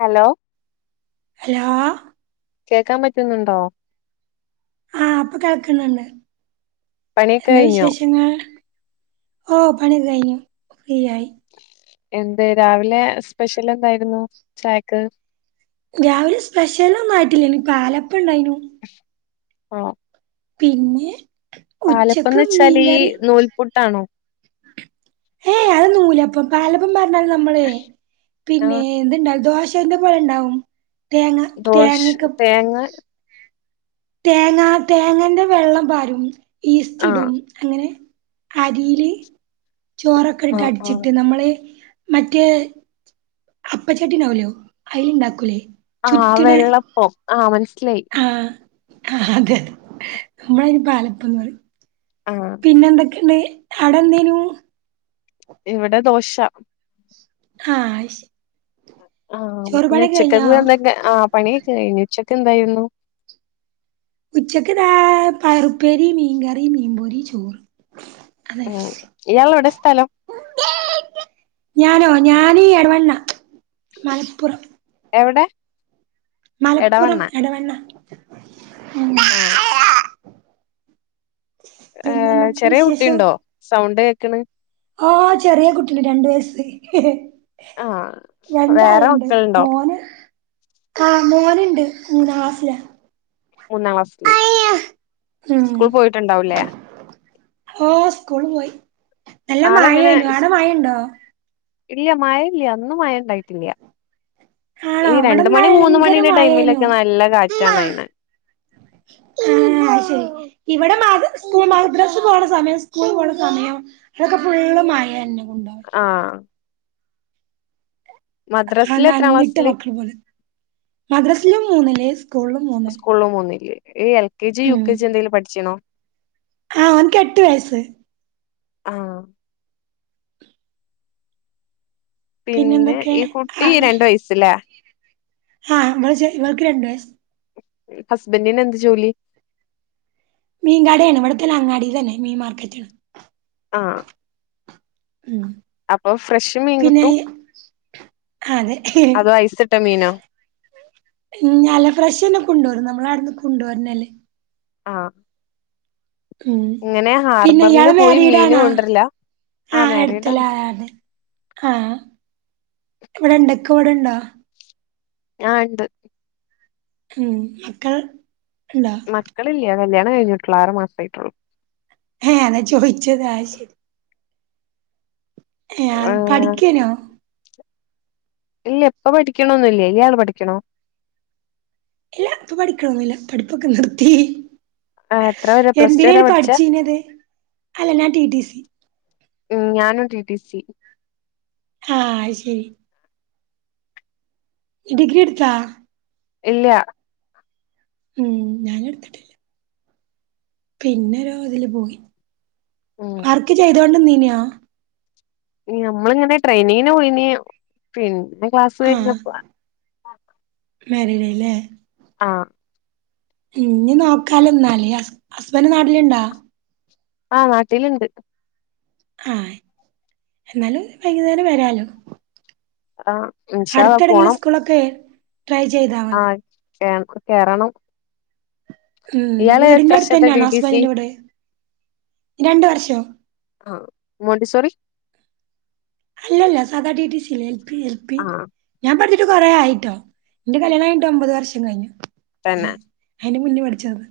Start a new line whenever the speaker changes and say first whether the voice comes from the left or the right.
left: Hello
right: hello
left: കേക്കാൻ പറ്റുന്നുണ്ടോ
right: ആഹ് പ്പ കേൾക്കന്ന്ണ്ട്
left: പണിയൊക്കെ
right: എന്താ
left: കഴിഞ്ഞോ?
right: വിശേഷങ്ങൾ ഓഹ് പണിയൊക്ക കഴിഞ്ഞു. ഫ്രീയായി
left: എന്തേ രാവിലെ സ്പെഷ്യൽ എന്തായിരുന്നു ചായക്ക്
right: രാവിലെ സ്പെഷ്യലൊന്നും ആയിട്ടില്ലേനി പാലപ്പണ്ടായ്നു
left: ആഹ്
right: പിന്നെ ഉച്ചക്ക്
left: പാലപ്പന്ന് വെച്ചാല് ഈ
right: മീങ്കറി
left: നൂൽപുട്ടാണോ
right: ഏയ് അത് നൂലപ്പം പാലപ്പം പർഞ്ഞാല് നമ്മളെയ് പിന്നേ
left: ആഹ്
right: എന്തുണ്ടാവും ദോശേന്റെ പോലെണ്ടാവും. തേങ്ങ
left: ദോശ
right: തേങ്ങക്കെ
left: തേങ്ങ
right: തേങ്ങാ തേങ്ങന്റെ വെള്ളം പാരും
left: ആഹ്
right: ഈസ്റ്റിടും അങ്ങനെ അരീല്
left: ആഹ് ആഹ്
right: ചോറൊക്കെട്ടിട്ടടിച്ചിട്ട് നമ്മള് മറ്റേ അപ്പച്ചട്ടിണ്ടാവുല്ലോ അയില്ണ്ടാക്കൂലേ
left: ആഹ്
right: ചുറ്റ്ണെ
left: വെള്ളപ്പം ആഹ് മനസ്സിലായി
right: ആഹ് അതെതെ നമ്മളയിന് പാലപ്പം ന്ന് പറയും
left: ആഹ്
right: പിന്നെന്തൊക്കെണ്ട് അവടെ എന്തേനു
left: ഇവിടെ ദോശ
right: ഹാഹ് അയ്ശെ
left: ആഹ് പിന്നെ ഉച്ചക്കേക്ക്ന്തൊക്കെ ആഹ് പണിയൊക്ക കഴിഞ്ഞ് ഉച്ചക്ക് എന്തായിരുന്നു
right: ഉച്ചക്ക്താ പയറുപ്പേരി മീൻകറി മീൻപൊരി ചോറ് അതെ
left: ഉം ഇയാളെവിടെ സ്ഥലം
right: ഞാനോ ഞാന് എടവണ്ണ മലപ്പുറം
left: എവടെ
right: മലപ്പുറം, എടവണ്ണ ഉം
left: ആഹ് ഏഹ്,
right: പിന്നെന്തൊക്കെ
left: ചെറിയ കുട്ടിണ്ടോ സൗണ്ട് കേക്ക് ണ്
right: ഓഹ് ചെറിയ കുട്ടിണ്ട്, രണ്ട് വയസ്സ്
left: ആഹ് വേറെ
right: രണ്ടാൾണ്ട്
left: മക്കളുണ്ടോ?
right: മോന് ആഹ് മോനിണ്ട് മൂന്നാം ക്ലാസ്സില
left: മൂന്നാം ക്ലാസ്സില് സ്കൂളി പോയിട്ടുണ്ടാവൂല്ലേ
right: ഓഹ് സ്കൂളി പോയി നല്ല
left: ആളെങ്ങനെ
right: മഴേനു ആടെ മഴണ്ടോ
left: ഇല്ല മഴ ഇല്ല ഇന്ന് മയ ണ്ടായിട്ടില്ല്യ
right: ആണോ
left: ഈ രണ്ട്
right: ഇവിടെന്നാ
left: മണി മൂന്ന്
right: ഭയങ്കര
left: മണിന്റെ
right: മഴേനു
left: ടൈമിലൊക്കെ നല്ല കാറ്റാണയിണെ
right: ആഹ് അയ്ശരി ഇവിടെ മദ്രസ് പോണ സമയം സ്കൂളി പോണ സമയം ഇവിടൊക്കെ ഫുള്ള് മയന്നെ കൊണ്ട
left: ആഹ്
right: ആഹ്
left: മദ്രാസില് എത്രാം
right: നഞ്ഞിട്ട്
left: ക്ലാസ്സില്
right: മക്കൾ പോവല് മദ്രസില് മൂന്നില് സ്കൂളില്
left: സ്കൂൾല് മൂന്നില്, ഈ എൽ കെ ജി യു
right: ഉം
left: കെ ജി എന്തെലും പഠിച്ചിണോ
right: ആ ഓനിക്ക് എട്ട് വയസ്സ്
left: ആഹ് പിന്നെ ഈ കുട്ടി രണ്ട് വയസ്സില്ലേ
right: ആഹ് ഇവൾജ് ഇവൾക്ക് രണ്ട് വയസ്സ്
left: ഹസ്ബന്റിന് എന്ത് ജോലി
right: മീൻ കടേണ് ഇവിടുത്തെ ഒരു അങ്ങാടി തന്നെ മീൻ മാർക്കറ്റ്
left: ആഹ്
right: ഉം
left: അപ്പൊ ഫ്രഷ് മീൻ
right: പിന്നെ
left: കിട്ടും
right: അതെ
left: അതോ ഐസ് ഇട്ട മീനൊ
right: ഉം ഞല്ല ഫ്രഷന്നെ കൊണ്ടുവരും നമ്മൾ അടുന്ന് കൊണ്ട് വരണ ല്ലേ
left: ആഹ്
right: ഉം
left: ഇങ്ങനെ
right: പിന്നെ
left: ഹാർബറില്
right: ഇയാള്
left: പോയി
right: മാരിട്
left: മീന്
right: ആണാ
left: കൊണ്ടരില്ല
right: ആഹ് എടുത്തല്ലെ അതെ ആഹ് ഇവിടുണ്ടോ ഇക്ക ഇവിടുണ്ടോ
left: ഞാൻ ണ്ട്
right: ഉം മക്കൾ ണ്ടാ
left: മക്കളില്ല്യ കല്യാണം കഴിഞ്ഞിട്ടുള്ളു ആറ് മാസായിട്ടുള്ളു
right: അതാ ചോയിച്ചത് അയ്ശരി ഏഹ് പഠിക്കാനോ
left: ഇല്ല ഇപ്പ പഠിക്കണൊന്നില്ല ഇയാൾ പഠിക്ക്ണോ
right: ഇല്ല ഇപ്പൊ പഠിക്കണൊന്നൂല്ല പഠിപ്പൊക്കെ നിർത്തി
left: ആ എത്ര വരെ പ്ലസ് ടു വരെ
right: എന്തിനാണ്
left: പഠിച്ചേ
right: പഠിച്ചിന്നത് അല്ല ഞാൻ ടി ടി സി
left: ഉം ഞാനും ടി ടി സി
right: ഹാ അയ്ശരി ഡിഗ്രി എട്ത്താ
left: ഇല്ലാ
right: ഉം ഞാനെട്ത്തിട്ട് പിന്നൊരോ ഇതില് പോയി
left: ഉം
right: വർക്ക് ചെയ്ത് കൊണ്ട്ന്നീനാ
left: ഈ ഞമ്മളിങ്ങനെ ട്രെയിനിങ്ങിന് പോയീനീ പിന്നെ ക്ലാസ്സ്
right: ആഹ്
left: കഴിഞ്ഞപ്പൊ ആ
right: മാരീഡായില്ലേ
left: ആഹ്
right: ഇന്നി നോക്കാലെന്നാല് ഹസ് ഹസ്ബന്റ് നാട്ടിലിണ്ടാ
left: ആഹ് നാട്ടിലിണ്ട്
right: ആയ് എന്നാലും വൈകുന്നേരം വരാലൊ
left: ആഹ് ഇൻഷാ അള്ളാ
right: അടുത്തേടെങ്കിലും
left: പോണം
right: സ്കൂളൊക്കെ ട്രൈ ചെയ്താ മതി
left: കേൻ ക്കിവിട കേറണം
right: ഉം
left: ഇയാള് എത്ര വർഷത്തെ ടി
right: വീടിന്റടുത്തന്നെയാണോ
left: ടി
right: ഹസ് ബന്റി
left: സി
right: ന്റെവീട് രണ്ട് വർഷോ
left: ആഹ് മോണ്ടിസോറി
right: അല്ലല്ല സാധാ ടി ടി സി ഇല്ലേ എൽ പി എൽ പി
left: ആഹ്
right: ഞാൻ പഠിച്ചിട്ട് കൊറേ ആയിട്ടോ എന്റെ കല്യാണം കഴിഞ്ഞിട്ട് ഒമ്പത് വർഷം കഴിഞ്ഞു
left: തന്നെ
right: അയിന്റെ മുന്നേ പഠിച്ചതാ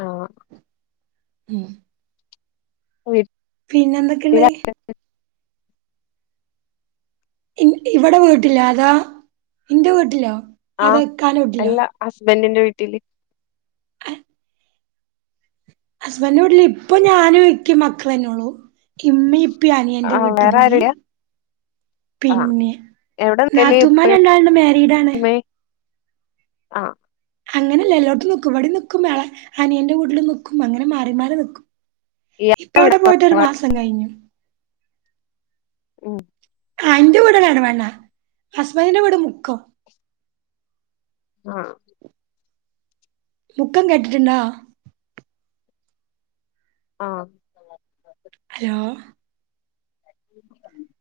left: ആഹ്
right: ഉം
left: വിട്ട്
right: പിന്നെന്തൊക്കിണ്ടായി ഇൻ ഇവടെ വീട്ടില്ലാതോ ഇന്റെ വീട്ടിലോ അതോ
left: ആഹ്
right: ഇക്കാന്റെ
left: അല്ലാ
right: വീട്ടിലോ
left: ഹസ്ബൻഡിന്റ വീട്ടില്
right: ഏഹ് ഹസ്ബൻ്റ വീട്ടില് ഇപ്പൊ ഞാനും ഇക്ക്യും മക്കളന്നെ ഒള്ളൂ ഇമ്മെയിപ് പ്യു അനിയന്റെ
left: ആഹ്
right: വീട്ടി
left: വേറെ
right: പോയി
left: ആരുല്ല ആഹ്
right: പിന്നെ
left: എവിടെ നിക്കല്
right: നാത്തൂമ്മാര്
left: ഇപ്പേം
right: രണ്ടാള്ണ്ട് മാരീഡാണ്
left: ഉമ്മേം ആഹ്
right: അങ്ങനെല്ല എല്ലോട്ത്തും നിക്കും ഇവടിം നിക്കും എളെ അനിയന്റെ വീട്ടിലും നിക്കും അങ്ങനെ മാറി മാറി നിക്കും
left: ഇയാ
right: ഇപ്പവടെ പോയിട്ടൊരു മാസം കഴിഞ്ഞു
left: ഉം
right: ആഹ് എന്റ വീട് എടവണ്ണ ഹസ്ബന്റിന്റ വീട് മുക്കം
left: ആഹ്
right: മുക്കം കേട്ടിട്ട്ണ്ടാ
left: ആഹ് [inaudible]
right: ഹലോ
left: [inaudible]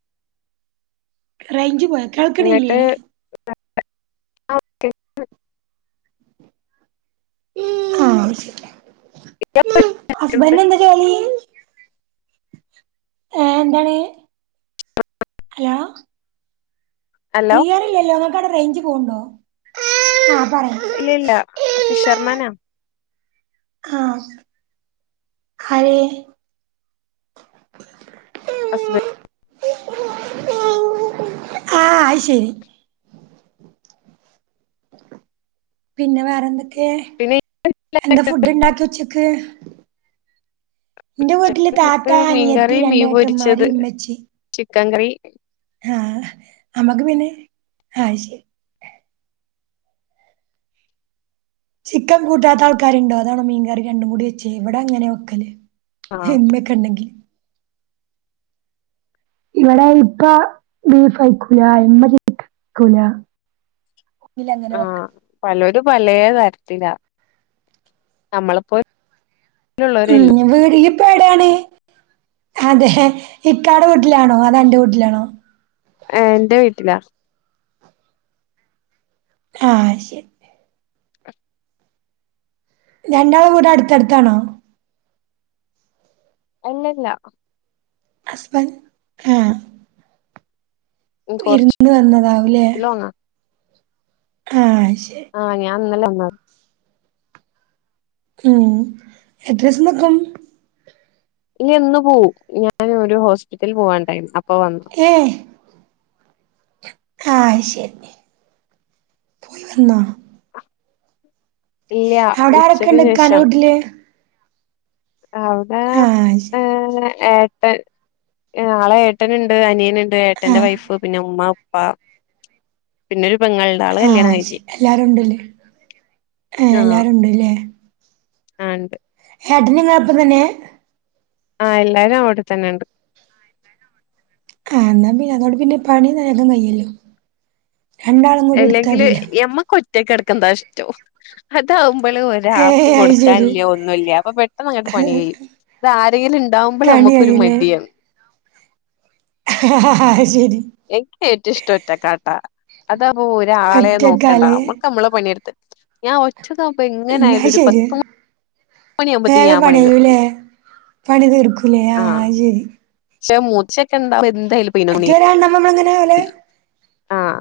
right: റെയ്ഞ്ച് പോയോ കേൾക്ക്ണില്ല്യേ
left: ഇങ്ങട്ട് ആ ഓക്കെ
right: ആവശ്യില്ല ഹസ്ബൻഡ്നെന്താ ജോലി ഏ എന്താണ് ഹലോ
left: ഹലോ
right: ക്ലിയറില്ലല്ലോ നിങ്ങക്കവടെ റെയ്ഞ്ച് പോണ്ടോ ആഹ് പറയു
left: ഇല്ലില്ലാ ആഹ് ഫിഷർമാനാ
right: ആഹ് ആരേ
left: ഹസ്ബൻ
right: ആഹ് അയ്ശരി പിന്നെ വേറെന്തൊക്കേ
left: പിന്നെ
right: എന്താ ഫുഡ് ഇണ്ടാക്കി ഉച്ചക്ക് ഇന്റെ വീട്ടില്
left: ഉച്ചക്ക്
right: താത്ത
left: പുട്ട്
right: അനിയത്തി
left: മീൻകറി മീൻ
right: രണ്ട് ഏട്ടന്മാര്
left: പൊരിച്ചത്
right: ഇമ്മച്ചി
left: ചിക്കൻ കറി
right: ആഹ് അമ്മക്ക് പിന്നെ അയ് ശരി ചിക്കൻ കൂട്ടാത്ത ആൾക്കാരുണ്ടോ അതാണോ, മീൻകറി രണ്ടും കൂടി വെച്ചേ. ഇവിടെ അങ്ങനെ വെക്കല്
left: ആ
right: ഹിമ്മിയൊക്കെ ഉണ്ടെങ്കിൽ ഇവിടെ ഇപ്പ ബീഫ് കഴിക്കൂല, ഇമ്മള് കഴിക്കൂല ഇല്ലങ്ങനെ വക്കൂല്ല
left: പലോരും പലേ തരത്തിലാ. നമ്മളെപ്പോലെ
right: ഉം യ്യ് ഇപ്പ എടെയാണ് അതെ ഹ്ഹ. ഇക്കാടെ വീട്ടിലാണോ അതൊ അൻ്റെ വീട്ടിലാണോ
left: ഏ എന്റെ വീട്ടിലാ
right: ആഹ് അത് ശരി
left: ഉം
right: രണ്ടാള വീടും അടുത്തടുത്താണോ
left: അല്ലല്ല
right: ഹസ്ബൻഡ് ആഹ്
left: കൊറച്ച്
right: വിരുന്നു വന്നതാവൂല്ലേ
left: ലോങ്ങാ
right: ആഹ് ശരി
left: ആഹ് ഞാൻ ഇന്നലെ വന്നത്.
right: ഉം എത്രെസം നിക്കും
left: ഇല്ല ഇന്ന് പോവും. ഞാന് ഒരു ഹോസ്പിറ്റലിൽ പോവാനുണ്ടായിന്, അപ്പൊ വന്നു
right: ഏഹ് ആഹ് അത് ശരി പോയി വന്നോ
left: ഇല്ല
right: അവിടെ ആരൊക്കെ
left: ഉച്ചക്ക്
right: ഉണ്ട് ഇക്കാന്റെ
left: ശേഷം
right: വീട്ടില്
left: അവിടാ
right: ആഹ് ശരി
left: ഏ ഏ നാളെ ഏട്ടനുണ്ട്, അനിയനുണ്ട്, ഏട്ടന്റെ
right: ആഹ്
left: വൈഫ് പിന്നെ ഉമ്മ പ പിന്നൊരു പെങ്ങളുണ്ട് ആള്
right: ആഹ
left: കല്യാണം കഴിഞ്ഞ്
right: ശരി എല്ലാരുണ്ടല്ലേ, ആ എല്ലാരുണ്ട്ല്ലേ
left: ആ ഉണ്ട്
right: ഏട്ടനും ഇങ്ങളോടൊപ്പം തന്നെ
left: ആ എല്ലാരും അവിടെത്തന്നെ ഉണ്ട്
right: ആ എന്നാ പിന്നെ അതോട് പിന്നെ പണി വേഗം കയ്യല്ലോ. രണ്ടാളും കൂടി എടുത്താൽ
left: അല്ലെങ്കില്
right: മതിയല്ലോ.
left: ഞമ്മക്ക് ഒറ്റ ഒറ്റക്കെടുക്കുന്നതാ ഇഷ്ടം അതാകുമ്പോള് ഒരു
right: ഏ
left: ഒരാക്ക്
right: അത് ശരി
left: കൊടുക്കാനില്ല ഒന്നുല്ല. അപ്പൊ പെട്ടെന്ന് അങ്ങട്ട് പണി കഴിയും അത് ആരെങ്കിലും ഉണ്ടാവുമ്പോൾ
right: കണി
left: നമുക്കൊരു
right: കയ്യൂലേ
left: മടിയാണ്
right: അത് ശരി
left: എനിക്കേറ്റിഷ്ടം ഒറ്റക്കാട്ടോ അതാവുമ്പോ ഒരാളെ നോക്കണ്ടാ
right: ഒറ്റക്കാല്
left: നമ്മക്ക് നമ്മക്ക് നമ്മളെ പണിയെടുത്ത്, ഞാൻ ഒറ്റക്കാവുമ്പ
right: ഉം അത്
left: എങ്ങനൊയാലും ഒരു
right: ശരി
left: പത്ത് മണിയാവുമ്പത്തേക്ക്
right: വേഗം
left: ഞാൻ പണി
right: പണികയും ലേ
left: തീർക്കും
right: പണിതീർക്കൂല്ലേ. ആഹ
left: ആഹ്
right: അത്ശരി
left: പക്ഷെ മുച്ചിയൊക്കെ ഉണ്ടാവും എന്തായാലും.
right: മറ്റെരാൾ ഉണ്ടാവുമ്പോ നമ്മള
left: ആഹ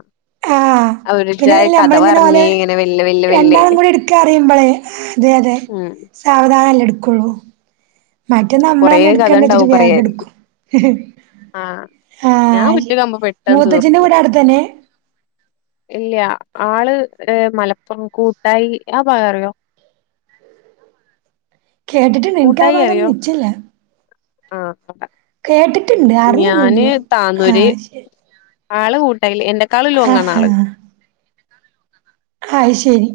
right: പിന്നെതല്ല നമ്മളിങ്ങനെ ഓലെ,
left: വെല്ലെ വെല്ലെ വെല്ലെ
right: രണ്ടാളും കൂടി എടുക്കാന്നറിയുമ്പോളെ അതെ അതെ.
left: ഉം
right: സാവധാനല്ലേ എടുക്കുള്ളൂ. മറ്റേ നമ്മള്
left: കൊറേ
right: തന്നെ
left: കഥ
right: എടുക്കണ്ടേന്ന് വെച്ചിട്ട്
left: ഇണ്ടാവും
right: വേഗം
left: പറയാന്
right: എടുക്കും.
left: ആഹ്
right: ആഹ്
left: ഞാൻ
right: അഹ് ശരി
left: ഉച്ചക്കാകുമ്പോ പെട്ടെന്ന്
right: മൂത്തച്ഛിന്റെ
left: തീർക്കും
right: വീട് അവിടത്തന്നെ.
left: [inaudible] ഇല്ല ആള് മലപ്പുറം കൂട്ടായി, ആ ഭാഗം അറിയോ
right: കേട്ടിട്ടുണ്ട് എനക്ക് ആ ഭാഗം ഒന്നും നിശ്ച്ചില്ല.
left: ആഹ് അത
right: കേട്ടിട്ടുണ്ട്. അറിയൊന്നുല്ല. ആ
left: താന്നൂര്
right: ശരി
left: ആള് ഉണ്ടായില്. എന്നെക്കാളും ലോങ്ങാണ്
right: ആഹ്
left: ആള്.
right: അഹ് ശരി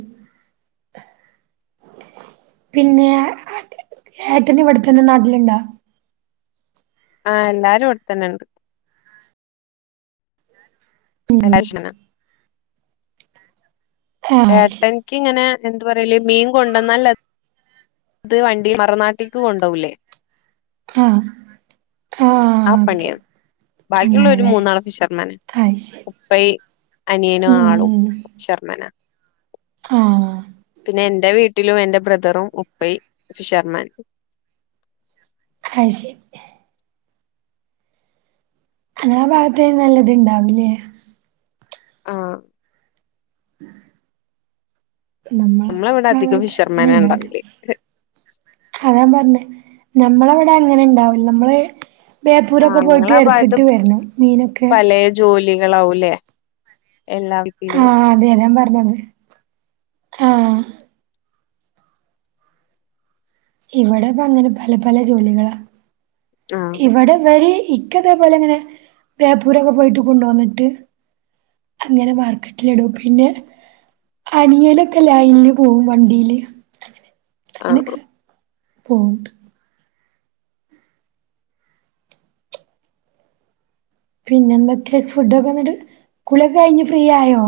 right: പിന്നെ ഏട്ടന് ഇവിടത്തന്നെ നാട്ടിലുണ്ടാ
left: ആഹ എല്ലാരും വട്ത്തന്നെണ്ട്
right: ഉം
left: എല്ലാന [unintelligible]
right: ആഹ് ശരി
left: ഏട്ടൻക്കിങ്ങനെ എന്ത പറയല് മീൻ കൊണ്ടന്നല്ല ഇത് വണ്ടി മറനാട്ടിക്ക് കൊണ്ടോവൂലേ
right: ആഹ് ആഹ്
left: ആ
right: ഓക്കെ
left: പണിയാണ് ബാക്കിയുള്ള ഒരു
right: അങ്ങനെല്ലേ
left: മൂന്നാള് ഫിഷർമാൻ
right: അത് ശരി
left: ഇപ്പയീ അനിയനും ആളും
right: ഉം
left: ഫിഷർമാനാ
right: ആഹ്
left: പിന്നെ എന്റെ വീട്ടിലും എൻറെ ബ്രദറും ഉപ്പൈ ഫിഷർമാൻ
right: അയ്ശരി അങ്ങനെ ആ ഭാഗത്ത നല്ലത് ഇണ്ടാവില്ലേ
left: ആഹ്
right: നമ്മള
left: ഇവിടെ അധികം
right: ഭാഗത്ത് അങ്ങനെ
left: ഫിഷർമാന
right: ഉണ്ടാവില്ല
left: ഉണ്ടാവില്ലേ
right: അതാ പറഞ്ഞേ നമ്മളവിടെ അങ്ങനെ ഉണ്ടാവൂ നമ്മള് ബേപ്പൂരൊക്കെ പോയിട്ട്
left: നിങ്ങളാ
right: എടുത്തിട്ട് വരണം മീനൊക്കെ
left: ജോലികളാവുംല്ലേ എല്ലാ വീട്ടിലും
right: ആഹ അതെ അതെ ഞാൻ പറഞ്ഞത് ആഹ ഇവിടെ ഇപ്പ അങ്ങനെ പല പല ജോലികളാ
left: ആഹ്
right: ഇവിടെ വര് ഇക്കതേപോലെ ഇങ്ങനെ ബേപ്പൂരൊക്കെ പോയിട്ട് കൊണ്ടു വന്നിട്ട് അങ്ങനെ മാർക്കറ്റിൽടും പിന്നെ അനിയനൊക്കെ ലൈഞ്ഞ് പോവും വണ്ടിയില്
left: ആഹ്
right: [unintelligible] പോവ്ണ്ട് പിന്നെ എന്തൊക്കെ ഫുഡൊക്കെ വന്നിട്ട് കുളിയ ഒക്കെ കഴിഞ്ഞ് ഫ്രീ ആയോ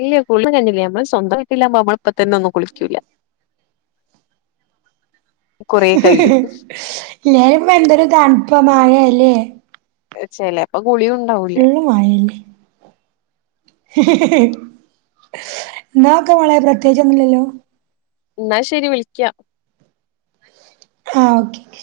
left: ഇല്ല [unintelligible] നമ്മള് സ്വന്തമായിട്ടില്ലാ്പോ നമ്മള ഇപ്പോ തന്നെ ഒന്നും കുളിക്കൂല്ല കൊറേ കഴിയും
right: ഇല്ലാലും ഇപ്പ എന്തൊരു തണുപമാകല്ലേ
left: ചേലേപ്പെ കുളിയും ഉണ്ടാവൂലേ
right: ള്ളും മായന്നെ ന്നാക്കെ മോളെ പ്രത്യേകൊച്ചൊന്നുല്ലല്ലോ
left: ന്നാ ശെരി വിളിക്കാ
right: ആഹ് ഓക്കെ